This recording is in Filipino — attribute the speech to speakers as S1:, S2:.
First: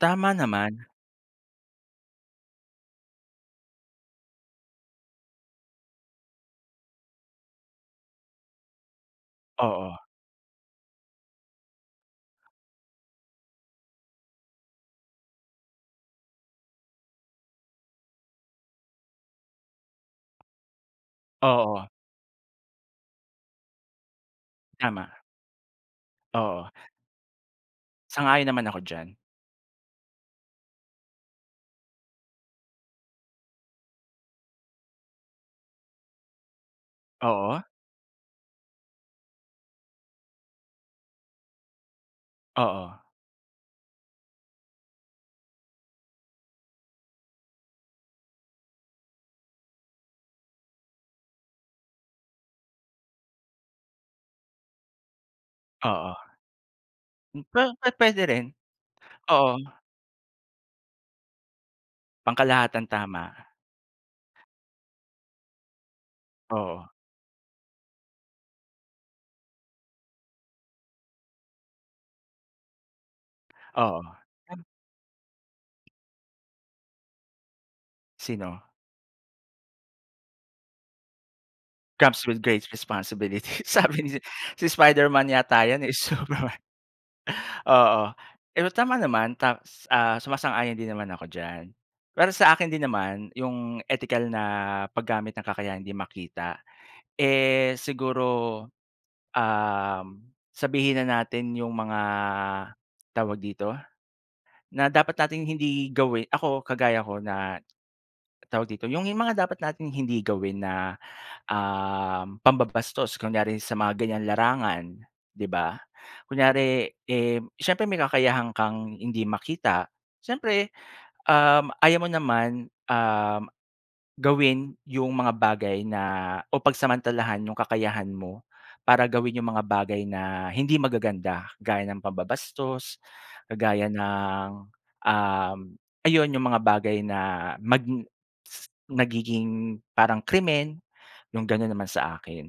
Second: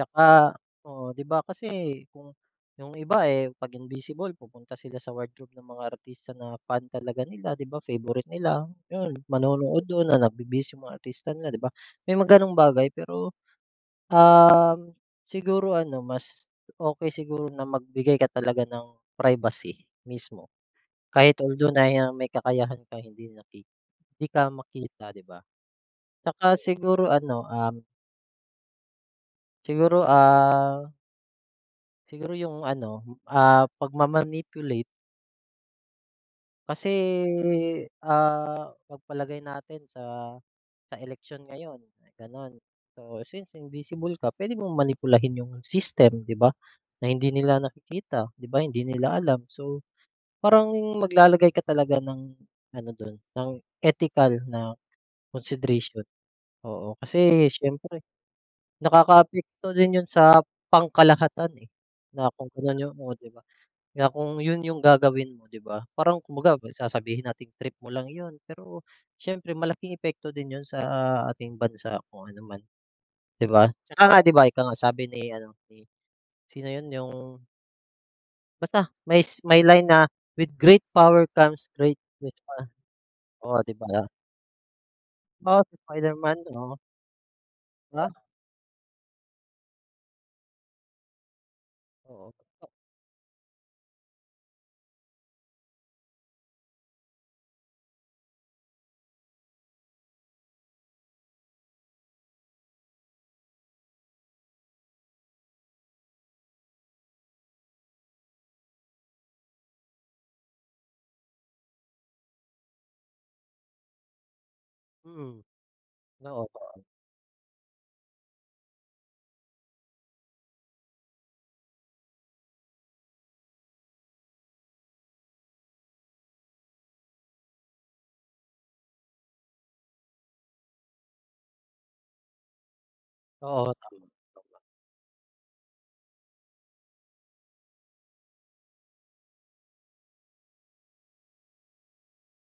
S1: Tama naman.
S2: oo, 'di ba? Kasi kung yung iba eh, 'pag invisible pupunta sila sa wardrobe ng mga artista na fan talaga nila, 'di ba favorite nila, yun. Manonood
S1: Oo.
S2: dun na nagbibihis yung mga artista nila, 'di ba. May mga ganong bagay pero, um, siguro ano, mas, okey siguro na magbigay ka talaga ng privacy mismo, kahit although
S1: Oo.
S2: na ya may kakayahan ka, hindi maki hindi ka
S1: Tama.
S2: makita, 'di ba? 'Tsaka
S1: Oo.
S2: siguro ano, um
S1: Sang-ayon naman ako diyan.
S2: Siguro ah siguro yung ano, ah pag ma-manipulate. Kasi,
S1: Oo.
S2: ah, pagpalagay natin sa sa eleksyon ngayon gano'n.
S1: Oo.
S2: So, since invisible ka, pwede mong manipulahin yung system, 'di ba? Na hindi nila nakikita, 'di ba? Hindi nila alam. So, parang maglalagay ka talaga ng ano dun, ng ethical na consideration.
S1: Oo.
S2: Oo. Kasi
S1: pa
S2: siyempre,
S1: pu-puwede rin. Oo.
S2: nakakaapekto din yun sa pangkalahatan eh, na kung ganun
S1: Pangkalahatan,
S2: yung o 'di
S1: tama.
S2: ba. Kaya kung yun yung gagawin mo,'di ba? Parang kumbaga,
S1: Oo.
S2: sasabihin nating, trip mo lang yun, pero siyempre malaking epekto din yun sa, ah, ating bansa kung ano man, 'di ba.
S1: Oo.
S2: Tsaka nga di ba ika nga, sabi ni ano ni sino yun? Yung
S1: Sino?
S2: Basta may s line na, "With great power comes great
S1: "Comes with great
S2: response"
S1: responsibility."
S2: Oh, 'di
S1: sabi
S2: ba?
S1: ni si Spiderman
S2: Ah,
S1: yata
S2: si
S1: yan eh, si
S2: Spiderman?
S1: Superman.
S2: Oo.
S1: Oo,
S2: Ah.
S1: pero tama naman. Ta ah, sumasang-ayon din naman ako diyan. Pero
S2: Oo,
S1: sa akin
S2: Toto
S1: din naman, yung ethical na paggamit ng kakayahang hindi makita, eh siguro, um, sabihin na natin yung mga, tawag dito? Na dapat nating hindi gawin ako, kagaya ko na, tawag dito? Yung mga dapat nating hindi gawin na, um, pambabastos. Kunyari sa mga ganyang larangan,
S2: Mm.
S1: 'di ba?
S2: Oo. [unintelligible]
S1: Kunyari eh siyempre may kakayahan kang hindi makita, siyempre, um, ayaw mo naman, um, gawin yung mga bagay na o pagsamantalahan yung kakayahan mo para gawin yung mga bagay na hindi magaganda. Gaya ng pambabastos,
S2: Oo.
S1: kagaya
S2: Tama, tama.
S1: ng, um, ayun yung mga bagay na mag si nagiging parang krimen, yung gano'n naman sa akin.